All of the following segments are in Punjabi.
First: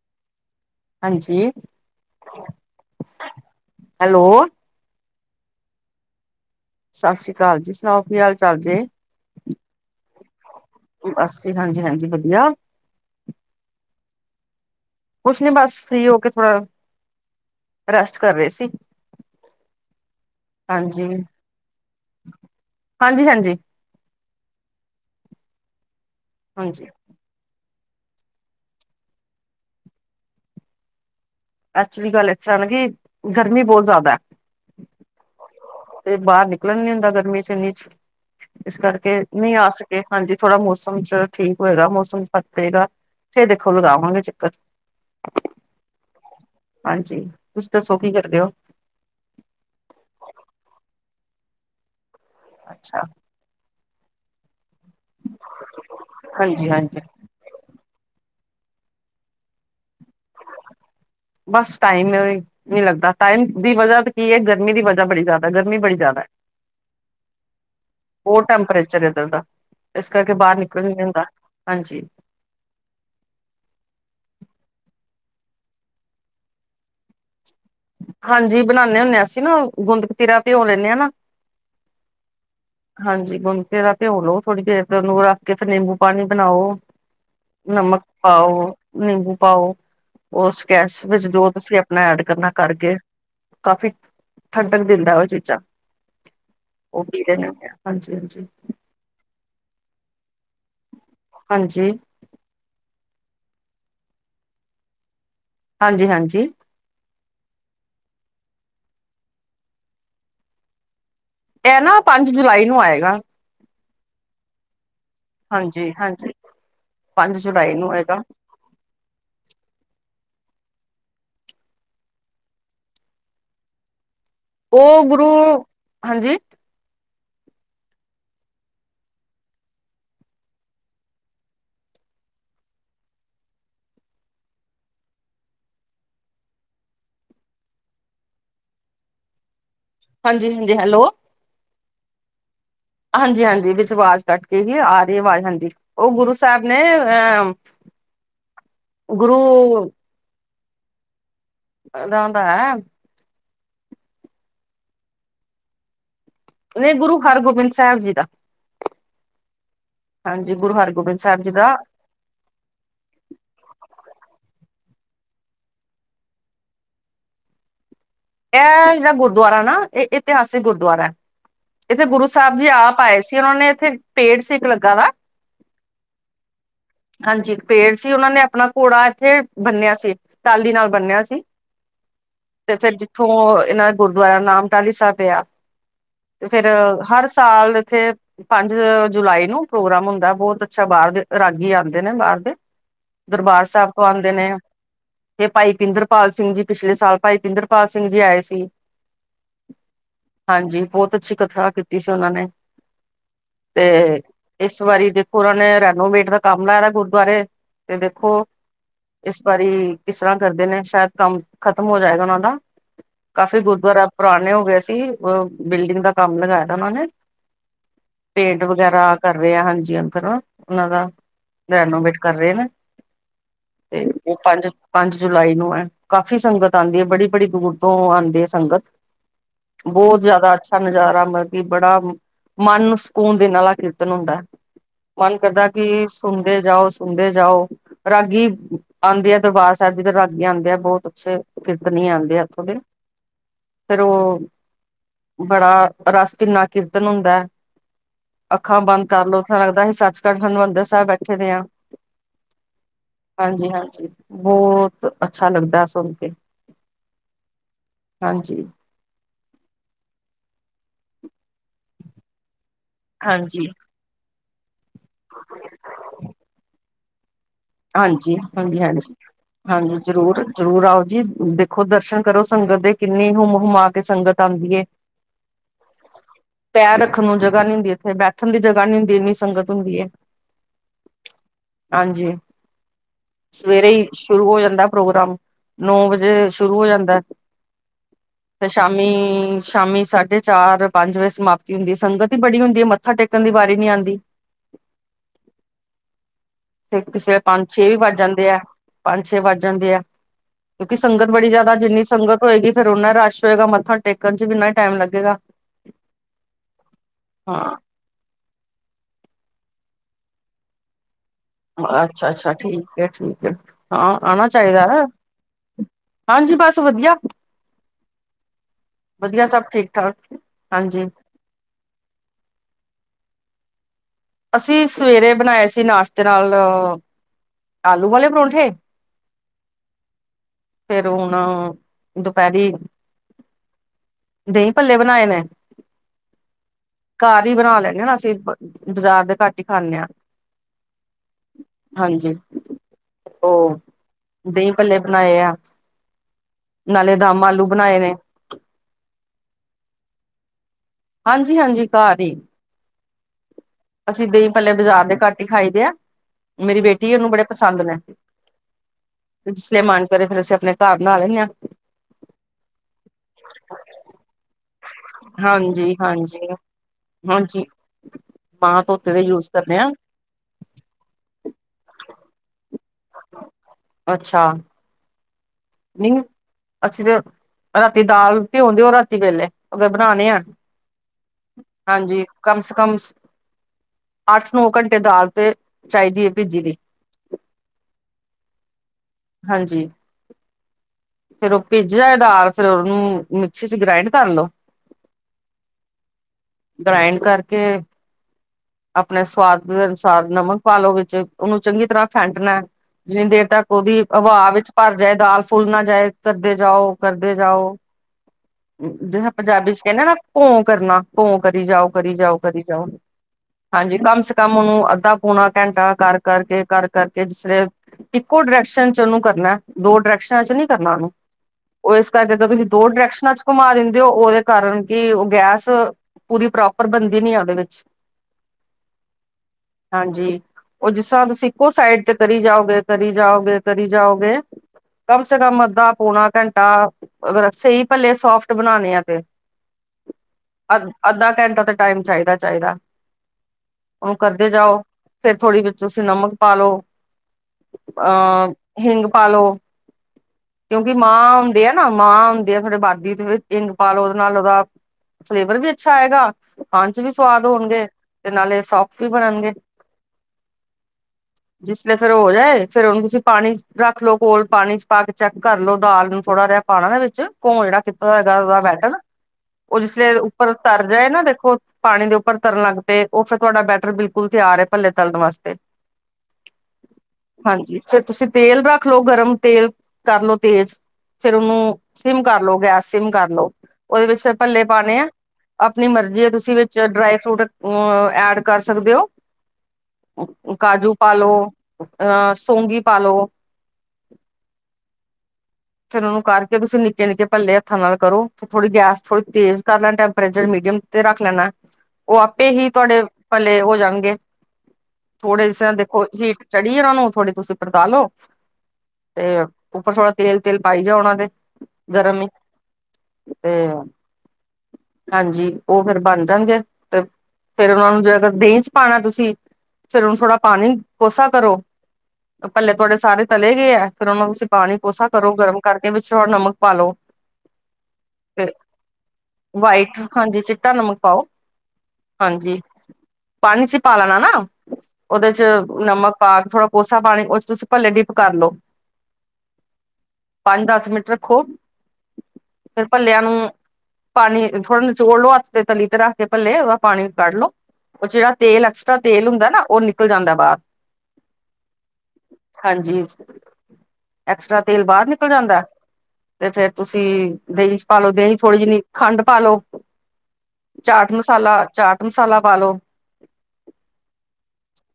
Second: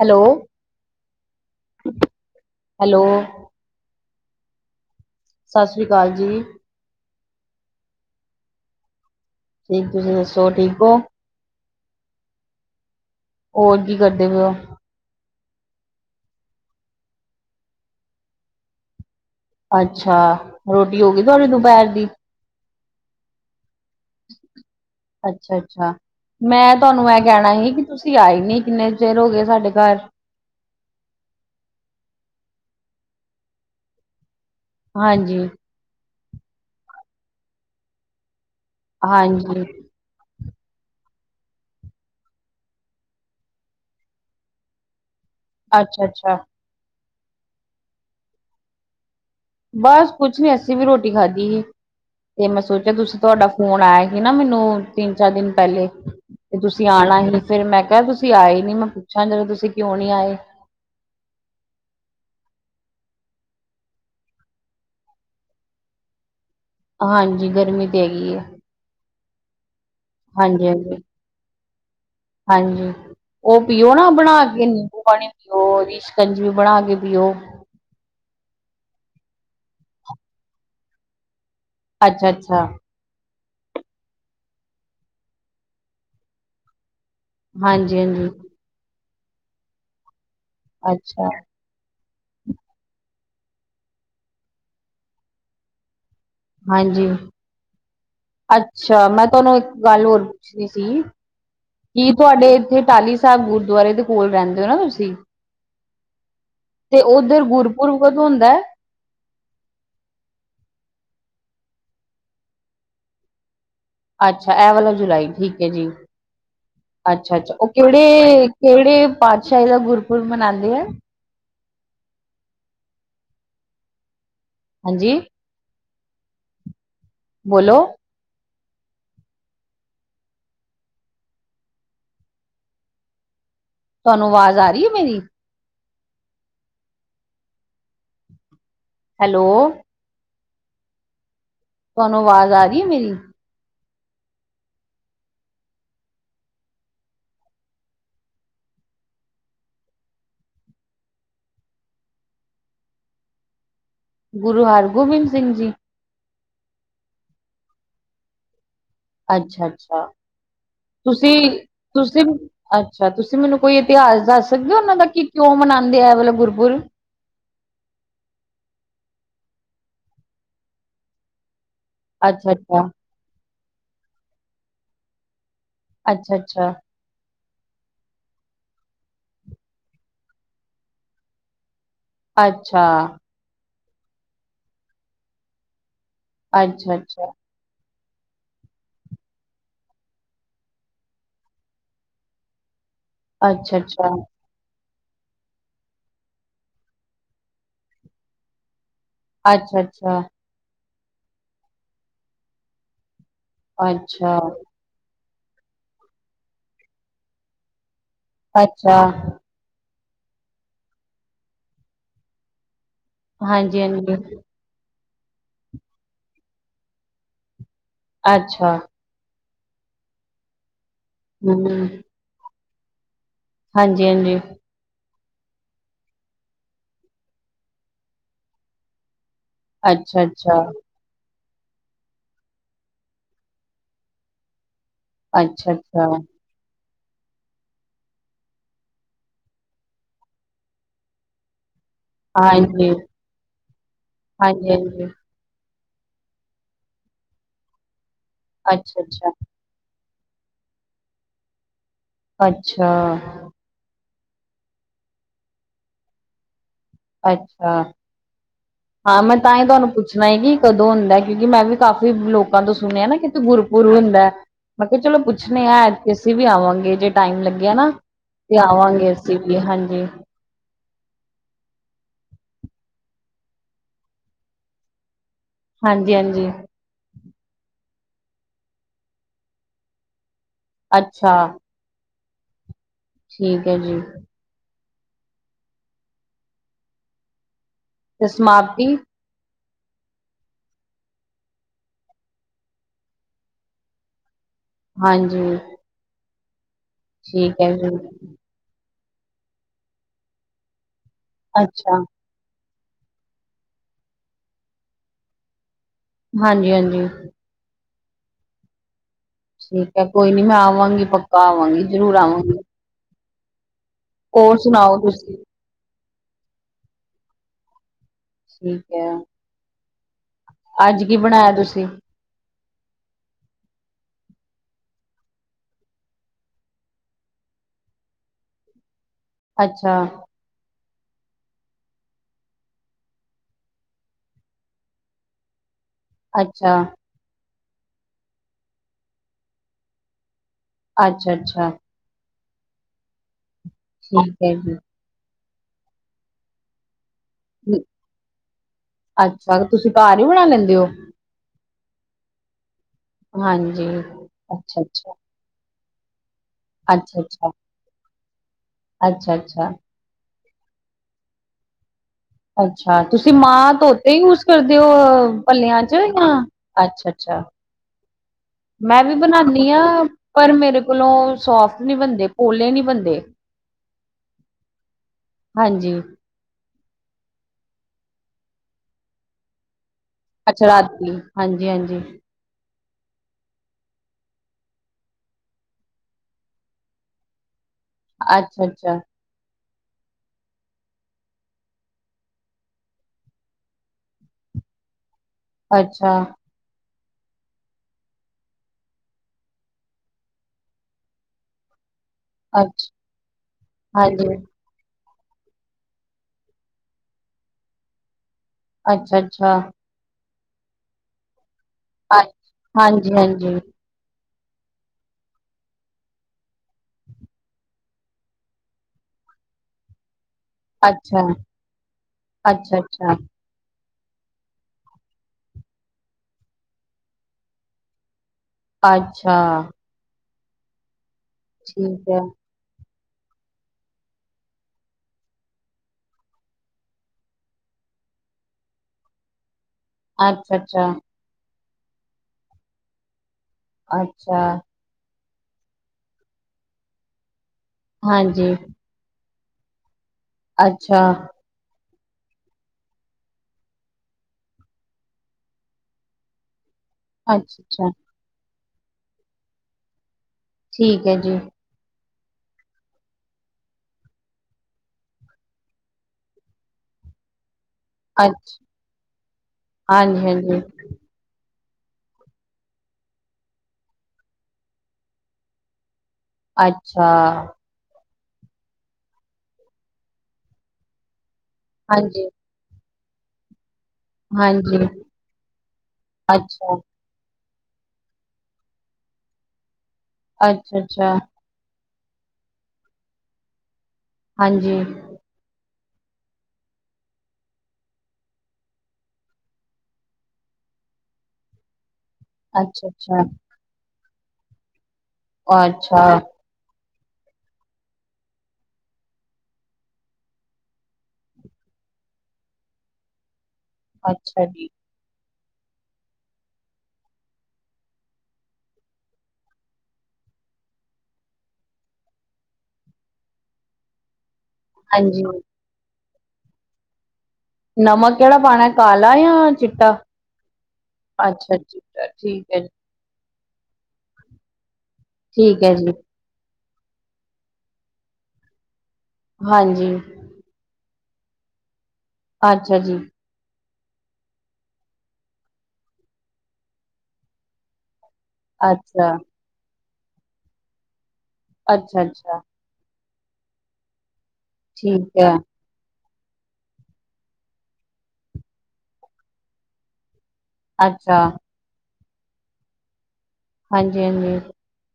ਹੈਲੋ। ਹਾਂਜੀ, ਹੈਲੋ ਹੈਲੋ। ਸਾਸਰੀ ਕਾਲ ਜੀ। ਸਾਸਰੀ ਕਾਲ ਜੀ ਸੁਣਾਓ ਕੀ ਹਾਲ-ਚਾਲ ਜੇ? ਠੀਕ ਤੁਸੀਂ ਦੱਸੋ ਠੀਕ ਓ? ਬਸ ਜੀ ਹਾਂਜੀ-ਹਾਂਜੀ ਵਧੀਆ। ਹੋਰ ਕੀ ਕਰਦੇ ਪਏ ਓ? ਕੁਛ ਨੀ ਬਸ ਫਰੀ ਹੋ ਕੇ ਥੋੜਾ, ਰੈਸਟ ਕਰ ਰਹੇ ਸੀ। ਅੱਛਾ, ਰੋਟੀ ਹਾਂਜੀ, ਹੋ ਗਈ ਤੁਹਾਡੇ ਦੁਪਹਿਰ ਦੀ। ਹਾਂਜੀ-ਹਾਂਜੀ‌ ਅੱਛਾ-ਅੱਛਾ, ਮੈਂ ਹਾਂਜੀ ਤੁਹਾਨੂੰ ਐ ਕਹਿਣਾ ਸੀ ਕਿ ਤੁਸੀਂ ਆਏ ਨੀ ਕਿੰਨੇ ਚਿਰ ਹੋ ਗਏ ਸਾਡੇ ਘਰ। ਐਕਚੁਲੀ ਗੱਲ ਇਸ ਤਰ੍ਹਾਂ ਨਾ ਕਿ, ਗਰਮੀ ਬਹੁਤ ਜ਼ਿਆਦਾ। ਹਾਂਜੀ। ਤੇ ਬਾਹਰ ਨਿਕਲਣ ਨੀ ਹੁੰਦਾ ਗਰਮੀ 'ਚ ਇੰਨੀ 'ਚ ਇਸ ਕਰਕੇ ਨਹੀਂ ਹਾਂਜੀ ਆ ਸਕ ਕਿ ਹਾਂਜੀ ਥੋੜਾ ਮੌਸਮ 'ਚ ਠੀਕ ਹੋਏਗਾ ਮੌਸਮ 'ਚ ਫਰਕ ਪਏਗਾ, ਫੇਰ ਦੇਖੋ ਲਗਾਵਾਂਗੇ ਚੱਕਰ। ਅੱਛਾ-ਅੱਛਾ। ਹਾਂਜੀ, ਤੁਸੀ ਦੱਸੋ ਕੀ ਕਰਦੇ ਓ? ਬਸ ਕੁਛ ਨੀ ਅਸੀਂ ਵੀ ਰੋਟੀ ਖਾਧੀ ਸੀ, ਤੇ ਮੈਂ ਸੋਚਿਆ ਅੱਛਾ, ਤੁਸੀਂ ਤੁਹਾਡਾ ਫੋਨ ਆਇਆ ਸੀ ਨਾ ਮੈਨੂੰ ਤਿੰਨ-ਚਾਰ ਦਿਨ ਪਹਿਲੇ, ਤੇ ਤੁਸੀਂ ਹਾਂਜੀ-ਹਾਂਜੀ ਆਣਾ ਹੀ। ਫਿਰ ਮੈਂ ਕਿਹਾ ਤੁਸੀਂ ਆਏ ਨੀ ਮੈਂ ਪੁੱਛਾਂ ਜਦੋਂ ਤੁਸੀਂ ਕਿਉਂ ਨੀ ਆਏ। ਬਸ ਟਾਈਮ ਮਿਲ ਨਹੀਂ ਲੱਗਦਾ, ਟਾਇਮ ਦੀ ਵਜਾ ਤੇ ਕੀ ਏ, ਗਰਮੀ ਦੀ ਵਜਾ ਬੜੀ ਜ਼ਿਆਦਾ ਏ ਗਰਮੀ ਬੜੀ ਜ਼ਿਆਦਾ ਏ ਹਾਂਜੀ, ਗਰਮੀ ਤੇ ਹੈਗੀ ਏ। [unintelligible] ਇਸ ਕਰਕੇ ਬਾਹਰ ਨਿਕਲ ਨੀ ਹਾਂਜੀ ਹੁੰਦਾ, ਹਾਂਜੀ। ਹਾਂਜੀ। ਉਹ ਪੀਓ ਨਾ ਬਣਾ ਕੇ ਨਿੰਬੂ ਪਾਨੀ ਪੀਓ, ਉਦੀ ਸ਼ਕੰਜੀਵੀ ਬਣਾ ਕੇ ਪੀਓ। ਹਾਂਜੀ ਬਣਾਨੇ ਹੁੰਨੇ ਆ, ਅਸੀਂ ਨਾ ਗੂੰਦ ਕਤੀਰਾ ਭਿਓ ਲੇਨੇ ਆ ਨਾ ਅੱਛਾ- ਅੱਛਾ। ਹਾਂਜੀ ਗੂੰਦ ਕਤੀਰਾ ਭਿਓ ਲੋ ਥੋੜ੍ਹੀ ਦੇਰ ਫੇਰ ਉਹਨੂੰ ਰੱਖ ਕੇ ਫੇਰ ਨਿੰਬੂ ਪਾਨੀ ਬਣਾਓ ਹਾਂਜੀ ਨਮਕ ਹਾਂਜੀ ਪਾਓ, ਨਿੰਬੂ ਪਾਓ, ਉਸ ਸਕੈਸ ਵਿੱਚ ਅੱਛਾ ਜੋ ਤੁਸੀਂ ਆਪਣਾ ਐਡ ਕਰਨਾ ਕਰਕੇ, ਕਾਫੀ ਠੰਡਕ ਦਿੰਦਾ ਓ ਚੀਜ਼ਾਂ ਉਹ ਹਾਂਜੀ। ਪੀ ਲੈਂਦੇ ਹੁੰਦੇ ਆ ਹਾਂਜੀ ਹਾਂਜੀ ‌ਅੱਛਾ, ਮੈਂ ਤੁਹਾਨੂੰ ਇੱਕ ਗੱਲ ਹੋਰ ਪੁੱਛਣੀ ਸੀ। ਹਾਂਜੀ। ਕੀ ਤੁਹਾਡੇ ਇੱਥੇ ਟਾਹਲੀ ਸਾਹਿਬ ਗੁਰਦੁਆਰੇ ਦੇ ਕੋਲ ਰਹਿੰਦੇ ਔ, ਨਾ ਤੁਸੀਂ? ਹਾਂਜੀ- ਹਾਂਜੀ। ਤੇ ਓਧਰ ਗੁਰਪੁਰਬ ਕਦੋਂ ਹੁੰਦਾ ਐ। ਐ ਨਾ ਪੰਜ ਜੁਲਾਈ ਨੂੰ ਆਏਗਾ। ਅੱਛਾ, ਐਹ ਵਾਲਾ ਜੁਲਾਈ ਠੀਕ ਐ ਜੀ, ਹਾਂਜੀ ਹਾਂਜੀ ਪੰਜ ਅੱਛਾ- ਅੱਛਾ ਓ ਜੁਲਾਈ ਨੂੰ ਹੋਏਗਾ ਕਿਹੜੇ ਕਿਹੜੇ ਪਾਤਸ਼ਾਹੀ ਦਾ ਗੁਰਪੁਰਬ ਮਨਾਉਂਦੇ ਆ? ਓ ਹਾਂਜੀ ਗੁਰੂ, ਹਾਂਜੀ ਬੋਲੋ ਤੁਹਾਨੂੰ ਅਵਾਜ਼ ਆ ਰੀ ਐ ਮੇਰੀ। ਹੈਲੋ। ਹਾਂਜੀ-ਹਾਂਜੀ, ਹੈਲੋ ਤੁਹਾਨੂੰ ਆਵਾਜ਼ ਆ ਰਹੀ ਹੈ ਮੇਰੀ ਹਾਂਜੀ- ਹਾਂਜੀ ਬਿਲ ਆਵਾਜ਼ ਕੱਟ ਕੇ ਹੀ ਆ ਰਹੀ ਐ ਆਵਾਜ਼, ਹਾਂਜੀ। ਉਹ ਗੁਰੂ ਸਾਹਿਬ ਨੇ ਅਹ ਗੁਰੂ। ਉਹਨਾਂ ਦਾ ਹੈ। ਗੁਰੂ ਹਰਗੋਬਿੰਦ ਸਿੰਘ ਜੀ। ਨਈ, ਗੁਰੂ ਹਰਗੋਬਿੰਦ ਸਾਹਿਬ ਜੀ ਦਾ। ਅੱਛਾ-ਅੱਛਾ ਹਾਂਜੀ, ਗੁਰੂ ਹਰਗੋਬਿੰਦ ਤੁਸੀਂ ਸਾਹਿਬ ਜੀ ਦਾ ਤੁਸੀਂ ਅੱਛਾ, ਤੁਸੀਂ ਮੈਨੂੰ ਕੋਈ ਇਤਿਹਾਸ ਦੱਸ ਸਕਦੇ ਔ ਉਹਨਾਂ ਦਾ ਕਿ ਕਿਉਂ ਮਨਾਉਂਦੇ ਆ ਐਹ ਵਾਲਾਂ ਗੁਰਪੁਰ ਐਹ ਜਿਹੜਾਂ ਗੁਰਦੁਆਰਾ ਨਾ, ਇਹ ਇਤਿਹਾਸਿਕ ਗੁਰਦੁਆਰਾ ਐ। ਏਥੇ ਗੁਰੂ ਸਾਹਿਬ ਜੀ ਅੱਛਾ-ਅੱਛਾ ਆਪ ਆਏ ਸੀ, ਉਹਨਾਂ ਨੇ ਇੱਥੇ ਇੱਕ ਪੇੜ ਸੀ ਇੱਕ ਲੱਗਾਂ ਦਾ। ਅੱਛਾ- ਅੱਛਾ। ਹਾਂਜੀ ਇਕ ਪੇੜ ਸੀ, ਉਹਨਾ ਨੇ ਆਪਣਾ ਘੋੜਾ ਐਥੇ ਬੰਨਿਆ ਸੀ। ਟਾਲੀ ਨਾਲ ਬੰਨਿਆ ਸੀ। ਤੇ ਫਿਰ ਅੱਛਾ-ਅੱਛਾ ਜਿਥੋ ਇਹਨਾ ਦਾ ਗੁਰਦੁਆਰਾ ਨਾਮ ਟਾਲੀ ਸਹਿਬ ਪਿਆ। ਤੇ ਫੇਰ ਅੱਛਾ ਹਰ ਅੱਛਾ-ਅੱਛਾ ਸਾਲ ਏਥੇ- ਪੰਜ ਜੁਲਾਈ ਨੂੰ ਪ੍ਰੋਗਰਾਮ ਹੁੰਦਾ ਬਹੁਤ ਅੱਛਾ, ਬਾਹਰ ਦੇ ਰਾਗੀ ਆਂਦੇ ਨੇ ਬਾਹਰ ਦੇ ਦਰਬਾਰ ਸਾਹਿਬ ਕੋ ਆਉਦੇ ਨੇ, ਫੇਰ ਭਾਈ ਪਿੰਦਰਪਾਲ ਸਿੰਘ ਜੀ ਪਿਛਲੇ ਸਾਲ ਭਾਈ ਪਿੰਦਰ- ਪਾਲ ਸਿੰਘ ਜੀ ਆਏ ਸੀ। ਅੱਛਾ- ਅੱਛਾ। ਹਾਂਜੀ ਬਹੁਤ ਅੱਛੀ ਕਥਾ ਕੀਤੀ ਸੀ ਉਹਨਾ ਨੇ, ਤੇ ਅੱਛਾ ਇਸ ਇਸ ਵਾਰੀ ਦੇਖੋ ਉਹਨਾ ਨੇ ਰੈਨੋਵੇਟ ਦਾ ਕੰਮ ਲਾਇਆ ਦਾ ਗੁਰਦੁਆਰੇ, ਤੇ ਦੇਖੋ ਅੱਛਾ। ਇਸ ਵਾਰੀ ਕਿਸ ਤਰ੍ਹਾਂ ਕਰਦੇ ਨੇ ਸ਼ਾਇਦ ਕੰਮ ਖਤਮ ਹੋ ਜਾਏਗਾ ਉਹਨਾ ਦਾ ਕਾਫ਼ੀ ਗੁਰਦੁਆਰਾ ਹਾਂਜੀ-ਹਾਂਜੀ ਪੁਰਾਨੇ ਹੋ ਗਏ ਸੀ ਬਿਲਡਿੰਗ ਦਾ ਕੰਮ ਲਗਾਯਾ ਦਾ ਓਨਾ ਨੇ। ਪੇਂਟ ਅੱਛਾ ਵਗੈਰਾ ਕਰ ਰੇ ਆ, ਹਾਂਜੀ ਅੰਦਰ ਨਾ ਓਨਾ ਦਾ ਹੂੰ ਰੈਨੋਵੇਟ। ਕਰ ਰੇਨ ਤੇ ਹਾਂਜੀ-ਹਾਂਜੀ ਓ ਪੰਜ ਪੰਜ ਜੁਲਾਈ ਨੂੰ ਐ, ਕਾਫ਼ੀ ਸੰਗਤ ਆਂਦੀ ਐ, ਬੜੀ-ਬੜੀ ਦੂਰ ਤੋ ਆਂਦੀ ਐ ਸੰਗਤ। ਬੋਤ ਜਾਦਾ ਅੱਛਾ-ਅੱਛਾ ਅੱਛਾ ਨਜਾਰਾ ਮਤਲਬ ਕੀ ਬੜਾ ਮਨ ਨੂੰ ਸਕੂਨ ਦੇਨ ਆਲਾ ਕੀਰਤਨ ਹੁੰਦੈ, ਮਨ ਕਰਦਾ ਅੱਛਾ-ਅੱਛਾ ਕਿ ਸੁਨ ਦੇ ਜਾਓ ਸੁਨਦੇ ਜਾਓ। ਰਾਗੀ ਆਂਦੇ ਆ ਦਰਬਾਰ ਸਾਹਿਬ ਜੀ ਦੇ, ਰਾਗੀ ਆਂਦੇ ਐ ਬੋਤ ਅੱਛੇ ਕੀਰਤਨੀਏ ਆਨ ਦੇ ਇਥੋਂ ਦੇ ਹਾਂਜੀ ਫਿਰ ਓ ਹਾਂਜੀ-ਹਾਂਜੀ ਬੜਾ ਰਸ ਕਿਨਾ ਕੀਰਤਨ ਹੁੰਦੈ, ਅੱਖਾਂ ਬੰਦ ਅੱਛਾ-ਅੱਛਾ ਕਰਲੋ। ਇਸ ਤਰਾਂ ਲੱਗਦਾ ਅਸੀ ਸੱਚਖੜ ਹਰਿਮੰਦਰ ਸੈਬ ਬੈਠੇ ਦੇ ਆਂ। ਅੱਛਾ। ਹਾਂਜੀ-ਹਾਂਜੀ ਬੋਤ ਅੱਛਾ ਲਗਦਾ ਸੁਨ ਕੇ। ਅੱਛਾ। ਹਾਂਜੀ। ਹਾਂ ਮੈ ਤਾਂ ਹੀ ਤੁਆਨੂੰ ਪੁੱਛਣਾ ਹੀ ਕਿ ਕਦੋ ਹੁੰਦੈ ਕਿਉਕਿ ਮੈ ਵੀ ਕਾਫ਼ੀ ਲੋਕ ਲੋਕਾਂ ਤੋ ਸੁਨੇਆ ਨਾ ਕਿ ਏਥੇ ਹਾਂਜੀ, ਗੁਰਪੁਰਬ ਹੁੰਦੈ, ਮੈ ਕੇਆ ਚਲੋ ਪੁੱਛਨੇ ਆ ਐਤਕੀ ਅਸੀ ਵੀ ਆਵਾਂਗੇ ਜੇ ਟਾਈਮ ਲਗਿਆ ਨਾ ਹਾਂਜੀ, ਤੇ ਆਵਾਂਗੇ ਅਸੀਂ ਵੀ ਹਾਂਜੀ। ਜਰੂਰ ਆਓ ਜੀ, ਦੇਖੋ ਦਰਸ਼ਨ ਕਰੋ ਸੰਗਤ ਦੇ ਕਿੰਨੀ ਹੁਮ-ਹੁਮਾ ਕੇ ਸੰਗਤ ਆਂਦੀ ਏ। ਹਾਂਜੀ-ਹਾਂਜੀ। ਪੈਰ ਰੱਖਨ ਨੂੰ ਜਗ੍ਹਾ ਨੀ ਹੁੰਦੀ ਏਥੇ, ਬੈਠਨ ਦੀ ਜਗ੍ਹਾ ਨੀ ਹੁੰਦੀ ਇੰਨੀ ਸੰਗਤ ਹੁੰਦੀ ਏ। ਅੱਛਾ। ਹਾਂਜੀ। ਠੀਕ ਹੈ ਸਵੇਰੇ ਜੀ ਈ ਸ਼ੁਰੂ ਹੋ ਜਾਂਦਾ ਪ੍ਰੋਗਰਾਮ, ਨੋ ਵਜੇ ਸ਼ੁਰੂ ਹੋ ਜਾਂਦੈ। ਤੇ ਸ਼ਾਮੀ ਸ਼ਾਮੀ ਸਾਢੇ ਚਾਰ-ਪੰਜ ਵਜੇ ਸਮਾਪਤੀ ਹੁੰਦੀ, ਸੰਗਤ ਈ ਬੜੀ ਹੁੰਦੀ ਏ ਮੱਥਾ ਟੇਕਨ ਦੀ ਵਾਰੀ ਨੀ ਆਂਦੀ। ਹਾਂਜੀ। ਤੇ ਕਿਸੇ ਵੇਲੇ ਠੀਕ ਹੈ ਪੰਜ-ਛੇ ਜੀ ਵੀ ਵੱਜ ਜਾਂਦੇ ਐ, ਪੰਜ-ਛੇ ਵੱਜ ਜਾਂਦੇ ਐ। ਕਿਉਕਿ ਸੰਗਤ ਬੜੀ ਜਾਦਾ, ਅੱਛਾ ਜਿੰਨੀ ਸੰਗਤ ਹੋਏਗੀ ਫੇਰ ਓਨ ਰਸ਼ ਹੋਏਗਾ ਮੱਥਾ ਟੇਕਨ 'ਚ ਵੀ ਇਨਾਂ ਈ ਟਾਈਮ ਲੱਗੇਗਾ। ਹਾਂਜੀ-ਹਾਂਜੀ। ਹਾਂ। ਠੀਕ ਐ, ਕੋਈ ਨੀ ਮੈ ਆਵਾਂਗੀ ਪ- ਅੱਛਾ-ਅੱਛਾ ਠੀਕ ਐ, ਠੀਕ ਐ ਹਾਂ ਆਨਾ ਹੋਰ ਚਾਈਦਾ ਸੁਣਾਓ ਐ। ਤੁਸੀਂ ਹਾਂਜੀ ਬਸ ਵਦੀਆ। ਠੀਕ ਐ। ਵਦੀਆ ਸਭ ਠੀਕ ਠਾਕ। ਅੱਜ ਹਾਂਜੀ ਕੀ ਬਣਾਇਆ ਤੁਸੀਂ? ਅਸੀ ਸਵੇਰੇ ਬਨਾਏ ਸੀ ਨਾਸ਼ਤੇ ਨਾਲ ਆਲੂ ਵਾਲੇ ਪਰੌਂਠੇ। ਅੱਛਾ। ਫੇਰ ਹੁਨ ਦੁਪੈਰੀ ਦਈ ਭੱਲੇ ਬਨਾਏ ਨੇਂ। ਅੱਛਾ। ਘਰ ਈ ਬਨਾ ਲੈਂਨੇ ਨਾ ਅਸੀਂ, ਬ ਬਜ਼ਾਰ ਦੇ ਘੱਟ ਈ ਖਾਂਨੇਂ ਆਂ। ਅੱਛਾ- ਅੱਛਾ। ਹਾਂਜੀ ਔਰ ਠੀਕ ਹੈ ਦਹੀਂ ਜੀ। ਭੱਲੇ ਬਣਾਏ ਆ। ਨਾਲੇ ਦੰਮ ਆਲੂ ਹੂੰ, ਬਣਾਏ ਨੇਂ। ਅੱਛਾ, ਤੇ ਤੁਸੀ ਘਰ ਵੀ ਬਣਾ ਲੈਂਦੇ ਹੋ? ਹਾਂਜੀ-ਹਾਂਜੀ ਘਰ ਹੀ, ਹਾਂਜੀ ਅਸੀਂ ਦਹੀਂ ਭੱਲੇ ਅੱਛਾ ਬਾਜ਼ਾਰ ਅੱਛਾ ਦੇ ਘਟ ਈ ਖਾਈ ਦੇ ਆ। ਮੇਰੀ ਬੇਟੀ ਅੱਛਾ ਹੈ, ਉਹਨੂੰ ਬੜੇ ਅੱਛਾ ਪਸੰਦ ਨੇਂ। ਅੱਛਾ ਅੱਛਾ ਇਸ ਲਈ ਮੈਂ- ਤਦੀ ਫੇਰ ਅਸੀ ਆਪਨੇ ਘਰ ਬਣਾ ਲੈਣੇ ਹਾਂ। ਅੱਛਾ ਤੁਸੀਂ ਮਾਂਹ ਤੋਂ ਤੀ ਯੂਜ਼ ਕਰਦੇ ਹੋ ਭੱਲਿਆਂ ਚ, ਹਾਂਜੀ, ਹਾਂਜੀ, ਯਾਂ? ਅੱਛਾ-ਅੱਛਾ। ਹਾਂਜੀ ਮਾਂ ਮੈਂ ਧੋਤੇ ਵੀ ਦੇ ਯੂਜ ਬਣਾਨੀਂ ਕਰਨੇ ਆ ਹਾਂ। ਪਰ ਮੇਰੇ ਕੋਲੋਂ ਸੋਫਟ ਨਹੀਂ ਬਣਦੇ। ਪੋਲੇ ਨਈ ਬਣਦੇ। ਅੱਛਾ! ਹਾਂਜੀ ਨੀ ਅੱਸੀ ਤੇ ਰਾਤੀ ਦਾਲ ਭਿਝੋਂਦੇ ਆ ਰਾਤੀ ਪਹਲੇ। ਅਗਰ ਬਣਾਉਣੇ ਐ, ਅੱਛਾ ਰਾਤੀ ਹਾਂਜੀ ਹਾਂਜੀ ਕਮ ਸੇ ਕਮ ਅੱਠ- ਨੌ ਘੰਟੇ ਦਾਲ ਤੇ, ਚਾਹੀਦੀ ਹੈ ਭਿੱਜੀ ਦੀ। ਅੱਛਾ-ਅੱਛਾ। ਹਾਂਜੀ। ਫੇਰ ਉਹ ਭੀਜੇ ਹੋਏ ਦਾਲ, ਫੇਰ ਔ ਨੂੰ ਮਿਕਸੀ ਚ ਗ੍ਰਇੰਡ ਕਰ ਲੋ। ਅੱਛਾ। ਗ੍ਰਾਇੰਡ ਕਰਕੇ ਆਪਣੇ ਸੁਵਾਦ ਦੇ ਅਨੁਸਾਰ ਨਮਕ ਪਾ ਲੋ ਵਿੱਚ। ਉਹਨੂੰ ਚੰਗੀ ਤਰਾਂਹ ਫੈਂਟਨਾਂ ਏ, ਅੱਛ ਜਿੰਨੀ ਦੇਰ ਤੱਕ ਉਹਦੀ ਹਾਂਜੀ ਹਵਾ ਵਿੱਚ ਭਰ ਜਾਏ। ਦਾਲ ਫੂਲ ਨਾ ਜਾਏ, ਕਰਦੇ ਜਾਓ- ਕਰਦੇ ਜਾਓ। ਅੱਛਾ ਜੈਵੇ ਅੱਛਾ ਪੰਜਾਬੀ ਚ ਕਹਿੰਦੇ ਨਾਂ, ਘੋ੍ਂ ਕਰਨਾ ਘੋ੍ਂ ਕਰੀ ਜਾਓ। ਕਰੀ ਅ ਜਾਓ- ਕਰੀ ਜਾਓ ਹਾਂਜੀ ਕੰਮ ਸ- ਕੰਮ ਓਹਨੂੰ ਅੱਧਾ- ਪੌਣਾ ਘੰਟਾ ਕਰ ਕਰਕੇ-ਕਰ ਕਰਕੇ ਜਿਸ ਲੇ, ਇੱਕੋ ਡਰੈਕਸ਼ਨ ਚ ਉਹਨੂੰ ਕਰਨਾ ਏ। ਦੋ ਡਰੈਕਸ਼ਨਾਂ ਚ ਨੀ- ਕਰਨਾ ਉਹਨੂੰ, ਅੱਛਾ ਉਹ ਇਸ ਕਰਕੇ ਅਗਰ ਤੁਸੀਂ ਅੱਛਾ ਦੋ ਅੱਛਾ ਡਰੈਕਸ਼ਨਾਂ ਚ ਘੁੰਮਾਂ ਦਿੰਦੇ ਹੋ, ਉਹਦੇ ਕਾਰਨ ਕੀ ਉਹ ਗੈਸ ਪੂਰੀ ਪ੍ਰੋਪਰ ਬਣਦੀ ਨੀ ਏ ਉਹਦੇ ਵਿੱਚ। ਅੱਛਾ। ਹਾਂਜੀ ਉਹ ਜਿਸ ਤਰਾਂਹ ਤੁਸੀਂ ਇੱਕੋ ਸਾਈਡ ਠੀਕ ਤੇ ਹੈ ਕਰੀ ਜਾਓਗੇ- ਕਰੀ ਜਾਓਗੇ, ਕਰੀ ਜਾਓਗੇ। ਕਮ ਸੇ ਕਮ ਅੱਧਾ- ਪੌਣਾ ਘੰਟਾ, ਅਗਰ ਸਹੀ ਭੱਲੇ ਸੋਫ ਟ ਬਣਾਣੇ ਹੈ ਤੇ, ਅੱਛਾ 'ਆ' ਅੱਛਾ ਅੱਧਾ ਘੰਟਾ ਤੇ ਟਾਈਮ ਚਾਹੀਦਾ। ਚਾਹੀਦਾ, ਉਹਨੂੰ ਅੱਛਾ ਕਰਦੇ ਜਾਓ। ਫੇਰ ਥੋੜੀ ਵਿੱਚ ਤੁਸੀਂ ਨਮਕ ਪਾ ਲਓ, ਆਹ। ਹਾਂਜੀ ਹਿੰਗ ਪਾ ਲੋ, ਕਿਉਂਕਿ ਅੱਛਾ ਮਾਂਹ ਹੁੰਦੇ ਆ ਨਾ- ਮਾਂਹ ਹੁੰਦੇ ਆ ਥੋੜੇ ਬਾਦੀ। ਤੇ - ਹਿੰਗ ਪਾ ਲੋ ਉਹਦੇ ਨਾਲ, ਉਹਦਾ ਫਲੇਵਰ ਵੀ ਅੱਛਾ ਆਏਗਾ। ਖਾਣ ਚ ਵੀ ਸੁਵਾਦ ਅੱਛਾ ਹੋਣਗੇ। ਅੱਛਾ ਤੇ ਨਾਲੇ ਸੋਫਟ ਵੀ ਬਣਨਗੇ। ਠੀਕ ਹੈ ਜੀ। ਜਿਸ ਲਈ ਫੇਰ ਹੋ ਜਾਏ ਫੇਰ ਉਹਨੂੰ ਤੁਸੀਂ ਪਾਣੀ ਚ ਰੱਖ ਲਓ ਕੋਲ, ਪਾਣੀ ਚ ਪਾ ਕੇ ਚੈੱਕ ਕਰ ਲਓ ਦਾਲ ਨੂੰ, ਥੋੜਾ ਜਿਹਾ। ਪਾਣਾ ਨਾ ਵਿੱਚ ਘੋਂ ਜਿਹੜਾ ਕੀਤਾ ਹੋਇਆ ਹੈਗਾ ਅੱਛ ਉਹਦਾ ਬੈਟਰ, ਉਹ ਜਿਸਦੇ ਹਾਂਜੀ ਉੱਪਰ ਹਾਂਜੀ ਤੈਰ ਰਹੇ ਨਾ ਦੇਖੋ ਪਾਣੀ ਦੇ ਉੱਪਰ ਤਰਨ ਲੱਗ ਪਏ। ਉਹ ਫੇਰ ਤੁਹਾਡਾ ਬੈਟਰ ਬਿਲਕੁਲ ਤਿਆਰ ਹੈ। ਭੱਲੇ ਤਲਨ ਵਾਸਤੇ। ਅੱਛਾ। ਹਾਂਜੀ ਫੇਰ ਤੁਸੀਂ ਤੇਲ ਰੱਖ ਲੋ ਗਰਮ ਤੇਲ ਕਰਲੋ ਤੇਜ਼ ਫੇਰ ਉਹਨੂੰ, ਸਿਮ ਹਾਂਜੀ ਕਰ ਲੋ ਗੈਸ ਸਿਮ ਕਰ ਲੋ। ਉਹਦੇ ਵਿੱਚ ਫੇਰ ਭੱਲੇ ਹਾਂਜੀ ਪਾਣੇ ਆ ਆਪਣੀ ਮਰਜ਼ੀ ਹੈ ਤੁਸੀਂ ਅੱਛਾ ਵਿੱਚ ਡਰਾਈ ਫਰੂਟ ਐਡ ਕਰ ਸਕਦੇ ਹੋ, ਅੱਛਾ ਕਾਜੂ ਅੱਛਾ ਪਾਲੋ ਅਹ ਸੌੌਗੀ ਪਾਲੋ ਹਾਂਜੀ। ਫੇਰ ਉਹਨੂੰ ਕਰਕੇ ਤੁਸੀਂ ਨਿੱਕੇ-ਨਿੱਕੇ ਭੱਲੇ ਹੱਥਾਂ ਨਾਲ ਕਰੋ ਤੇ ਥੋੜੀ ਗੈਸ ਥੋੜ੍ਹੀ ਤੇਜ਼ ਕਰ ਲੈਣਾ ਟੈਂਪਰੇਚਰ ਮੀਡੀਅਮ ਤੇ ਰੱਖ ਲੈਣਾ ਏ ਉਹ ਆਪੇ ਹੀ ਅੱਛਾ ਤੁਹਾਡੇ ਅੱਛਾ ਭਲੇ ਹੋ ਜਾਣਗੇ ਥੋੜੇ ਜੀ ਦੇਖੋ ਅੱਛਾ ਹੀਟ ਚੜੀ ਇਹਨਾ ਨੂੰ ਥੋੜੀ ਤੁਸੀਂ ਪਰਤਾਲੋ ਤੇ ਉਪਰ ਥੋੜਾ ਤੇਲ-ਤੇਲ ਪਾਈ ਜਾੳ ਉਹਨਾਂ ਦੇ, ਗਰਮ ਈ ਤੇ ਅੱਛਾ ਜੀ। ਹਾਂਜੀ ਉਹ ਫੇਰ ਬਣ ਜਾਣਗੇ ਤੇ ਫੇਰ ਉਹਨਾਂ ਨੂੰ ਜੇ ਅਗਰ ਦਹੀਂ ਚ ਪਾਣਾ ਤੁਸੀਂ ਫੇਰ ਹੁਣ ਥੋੜਾ ਪਾਣੀ ਕੋਸਾ ਕਰੋ ਪੱਲੇ ਤੁਹਾਡੇ ਸਾਰੇ ਤਲੇ ਗਏ ਐ ਫੇਰ ਉਹਨੂੰ ਤੁਸੀਂ ਪਾਣੀ ਕੋਸਾ ਹਾਂਜੀ ਕਰੋ ਗਰਮ ਕਰਕੇ ਵਿੱਚ ਥੋੜ੍ਹਾ ਨਮਕ ਪਾਲੋ ਨਮਕ ਕਿਹੜਾ ਪਾਨਾ ਕਾਲਾ ਜਾਂ ਚਿੱਟਾ ਵਾਈਟ ਹਾਂਜੀ ਚਿੱਟਾ ਨਮਕ ਪਾਓ ਅੱਛਾ ਚਿੱਟਾ ਠੀਕ ਐ ਜੀ ਪਾਨੀ ਚ ਪਾ ਲੈਣਾ ਨਾ ਉਹਦੇ ਚ ਠੀਕ ਹੈ ਜੀ ਨਮਕ ਪਾਕੇ ਥੋੜਾ ਕੋਸਾ ਪਾਣੀ ਉਹ ਚ ਤੁਸੀਂ ਭੱਲੇ ਡਿੱਪ ਕਰ ਲੋ। ਹਾਂਜੀ। ਪੰਜ ਦਸ ਮਿੰਟ ਰੱਖੋ ਅੱਛਾ ਫਿਰ ਜੀ ਭੱਲਿਆਂ ਨੂੰ ਪਾਣੀ ਥੋੜਾ ਨਿਚੋੜ ਲਓ ਹੱਥ ਤੇ ਤਲੀ ਤੇ ਰੱਖ ਕੇ ਭੱਲੇ ਉਹਦਾ ਪਾਣੀ ਕੱਢ ਲਓ, ਉਹ ਜਿਹੜਾ ਤੇਲ ਐਕਸਟਰਾ ਅੱਛਾ ਤੇਲ ਹੁੰਦਾ ਨਾ ਉਹ ਨਿਕਲ ਜਾਂਦਾ ਬਾਹਰ ਅੱਛਾ-ਅੱਛਾ। ਹਾਂਜੀ, ਐਕਸਟਰਾ ਤੇਲ ਬਾਹਰ ਠੀਕ ਨਿਕਲ ਹੈ ਜਾਂਦਾ ਤੇ ਫਿਰ ਤੁਸੀਂ ਦਹੀਂ ਚ ਪਾਲ ਲੋ ਦਹੀਂ ਚ ਥੋੜ੍ਹੀ ਜਿਨੀ ਖੰਡ ਪਾਲ ਲੋ ਚਾਟ ਅੱਛਾ ਮਸਾਲਾ ਚਾਟ ਮਸਾਲਾ ਪਾ ਲੋ। ਹਾਂਜੀ-ਹਾਂਜੀ।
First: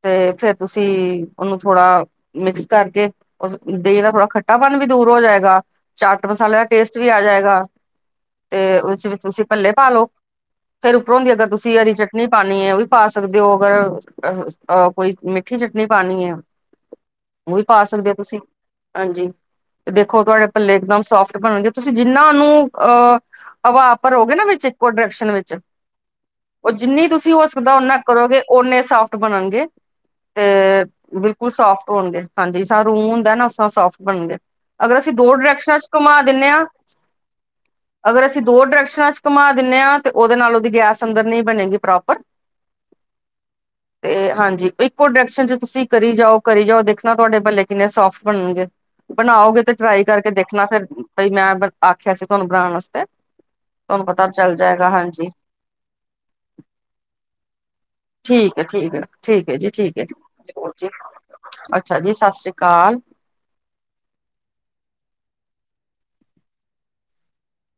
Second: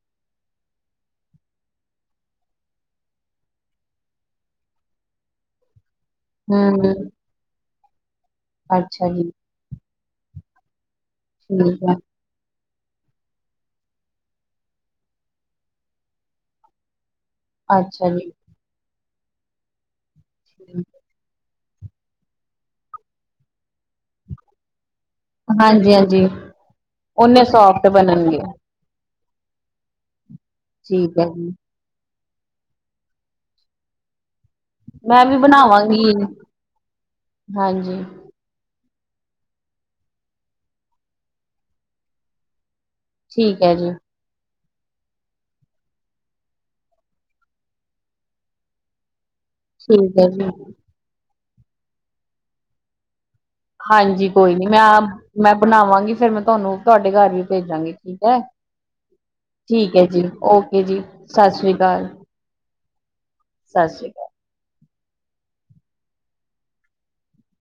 ਤੇ ਫੇਰ ਤੁਸੀਂ ਉਹਨੂੰ ਥੋੜਾ ਮਿਕਸ ਕਰਕੇ ਉਸ ਦਹੀਂ ਦਾ ਥੋੜਾ ਖੱਟਾਪਨ ਵੀ ਦੂਰ ਹੋ ਜਾਏਗਾ, ਚਾਟ ਮਸਾਲਾ ਹਮ ਜਾਏਗਾ ਤੇ ਉਹਦੇ ਅੱਛਾ ਵਿੱਚ ਜੀ ਤੁਸੀਂ ਪੱਲੇ ਪਾਲਓ ਫੇਰ ਉਪਰੋਂ ਹੁੰਦੀ ਅਗਰ ਤੁਸੀਂ ਠੀਕ ਹੈ, ਹਰੀ ਚੱਟਨੀ ਚਟਨੀ ਪਾਨੀ ਏ ਉਹ ਵੀ ਪਾ ਸਕਦੇ ਹੋ। ਅਗਰ ਅ ਅਹ ਕੋਈ ਮਿੱਠੀ ਚਟਨੀ ਪਾਣੀ ਏ [inaudible] ਉਹ ਵੀ ਪਾ ਅੱਛਾ ਸਕਦੇ ਜੀ। ਤੁਸੀਂ ਹਾਂਜੀ, ਤੇ ਦੇਖੋ ਤੁਹਾਡੇ ਪੱਲੇ ਇਕਦਮ ਸੋਫਟ ਬਣਗੇ ਤੁਸੀਂ ਜਿੰਨਾ ਨੂੰ ਅਹ ਹਵਾ ਭਰੋਗੇ ਨਾ ਵਿੱਚ ਡਾਇਰੈਕਸ਼ਨ ਵਿੱਚ ਹਾਂਜੀ-ਹਾਂਜੀ, ਉਹ ਜਿੰਨੀ ਤੁਸੀਂ ਓਨੇ ਹੋ ਸਕਦਾ ਸੋਫਟ ਓਨਾ ਬਣਨਗੇ, ਕਰੋਗੇ ਓਨੇ ਸਾਫ਼ਟ ਬਣਨਗੇ ਤੇ ਠੀਕ ਹੈ ਬਿਲਕੁਲ ਜੀ। ਸਾਫਟ ਹੋਨਗੇ ਹਾਂਜੀ ਜਿਸਰਾ ਹੁੰਦਾ ਨਾ ਉਸ ਤਰ੍ਹਾਂ ਸੋਫਟ ਬਨਣ ਗਏ ਅਗਰ ਅਸੀਂ ਮੈਂ ਦੋ ਵੀ ਡਾਇਰੈਕਸ਼ਨਾਂ ਚ ਬਣਾਵਾਂਗੀ, ਘੁਮਾ ਦਿੰਨੇ ਆ ਹਾਂਜੀ, ਅਗਰ ਅਸੀਂ ਦੋ ਡਾਇਰੈਕਸ਼ਨਾਂ ਚ ਘੁੰਮਾ ਦਿੰਦੇ ਹਾਂ ਤੇ ਉਹਦੇ ਨਾਲ ਉਹਦੀ ਗੈਸ ਅੰਦਰ ਨਹੀਂ ਬਣੇਗੀ ਪ੍ਰੋਪਰ ਠੀਕ ਐ ਜੀ ਤੇ ਹਾਂਜੀ ਇੱਕੋ ਡਾਇਰੈਕਸ਼ਨ ਚ ਤੁਸੀਂ ਕਰੀ ਜਾਓ, ਕਰੀ ਜਾਓ ਦੇਖਣਾ ਤੁਹਾਡੇ ਭਲੇ ਕਿੰਨੇ ਸੋਫਟ ਬਣਨਗੇ ਬਨਾਓਗੇ ਤੇ ਟਰਾਈ ਠੀਕ ਹੈ ਕਰਕੇ ਜੀ। ਦੇਖਣਾ ਫਿਰ ਬਾਈ ਮੈਂ ਆਖਿਆ ਸੀ ਤੁਹਾਨੂੰ ਬਣਾਣ ਆਸਤੇ ਹਾਂਜੀ ਕੋਈ ਨੀ ਮੈਂ ਆਪ ਮੈਂ ਬਣਾਵਾਂਗੀ ਫੇਰ ਮੈਂ ਤੁਹਾਨੂੰ ਤੁਹਾਡੇ ਘਰ ਵੀ ਭੇਜਾਂਗੀ ਠੀਕ ਐ, ਹੈ ਠੀਕ ਹੈ ਹੈ ਜੀ ਠੀਕ ਹੈ ਐ ਜੀ ਜ਼ਰੂਰ ਓਕੇ ਜੀ, ਸਤਿ ਸ੍ਰੀ ਅੱਛਾ ਅਕਾਲ ਜੀ ਸਤਿ ਸ੍ਰੀ ਅਕਾਲ ਸਤਿ ਸ਼੍ਰੀ ਅਕਾਲ।